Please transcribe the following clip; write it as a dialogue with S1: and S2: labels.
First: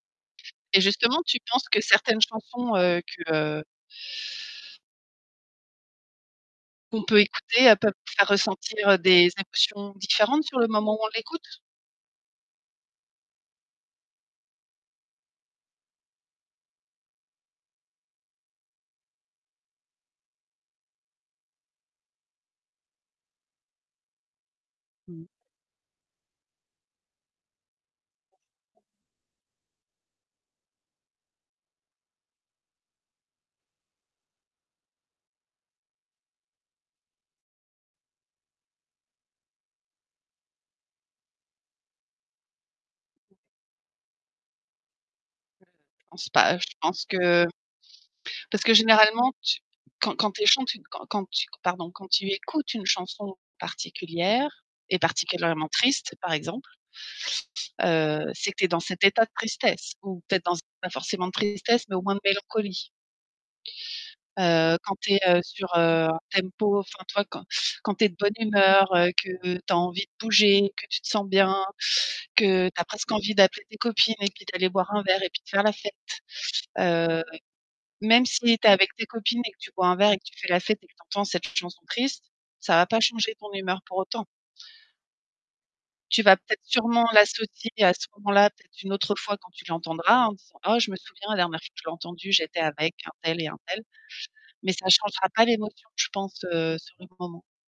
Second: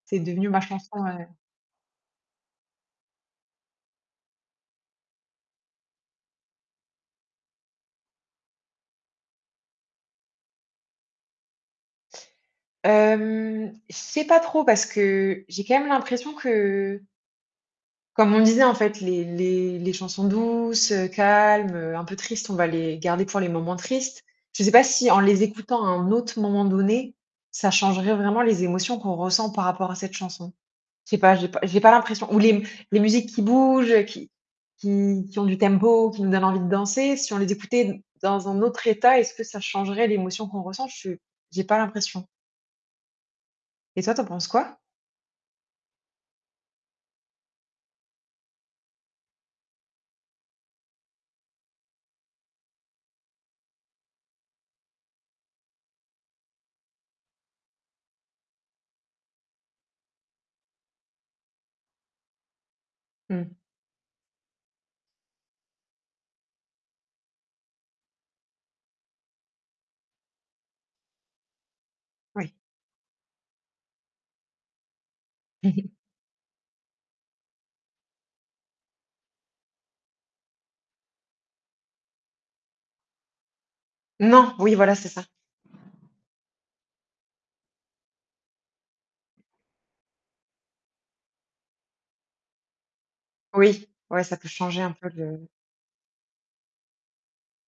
S1: C'est devenu ma
S2: Et
S1: chanson,
S2: justement,
S1: heu
S2: tu penses que certaines chansons heu, que qu'on peut écouter heu, peuvent faire ressentir heu, des émotions différentes sur le moment où on l'écoute?
S1: Hem, je sais pas trop, parce que j'ai quand même l'impression que comme on disait, en fait, les les les chansons douces, heu, calmes, heu, un peu tristes, on va les garder pour les moments tristes. Je sais pas si en
S2: Mmh.
S1: les écoutant à un autre moment donné, ça changerait vraiment les émotions qu'on ressent par rapport à cette chanson. Je sais pas, j'ai pas j'ai pas l'impression, ou les m les musiques qui bougent, qui qui qui ont du tempo, qui nous donnent envie de danser, si on les écoutait n dans un autre état, est-ce que ça changerait l'émotion qu'on ressent? Je s J'ai pas l'impression. Et toi, tu en penses quoi?
S2: Je pense pas, je pense que parce que généralement, tu quand quand tu es chantu quand quand tu q pardon, quand tu écoutes une chanson particulière et particulièrement triste, par exemple heu, c'est que tu es dans cet état de tristesse ou peut-être dans c pas forcément de tristesse, mais au moins de mélancolie.
S1: Mmh.
S2: Heu, quand tu es heu sur heu, un tempo enfin tu vois, quand quand tu es de bonne humeur, heu, que tu as envie de bouger, que tu te sens bien,
S1: Oui.
S2: que tu as presque envie d'appeler tes copines et puis d'aller boire un verre et puis de faire la fête. Heu, même si tu es avec tes copines et que tu bois un verre et que tu fais la fête et que tu entends cette chanson triste, ça va pas changer ton humeur pour autant.
S1: Non, oui voilà c'est ça.
S2: Tu vas peut-être sûrement l'associer à ce moment-là, peut-être une autre fois quand tu l'entendras, en disant: «Oh, je me souviens, la dernière fois que je l'ai entendue j'étais avec un tel et un tel»,
S1: Oui. Ouais ça peut
S2: mais
S1: changer
S2: ça
S1: un peu
S2: changera pas
S1: le.
S2: l'émotion, je pense, heu, sur le moment.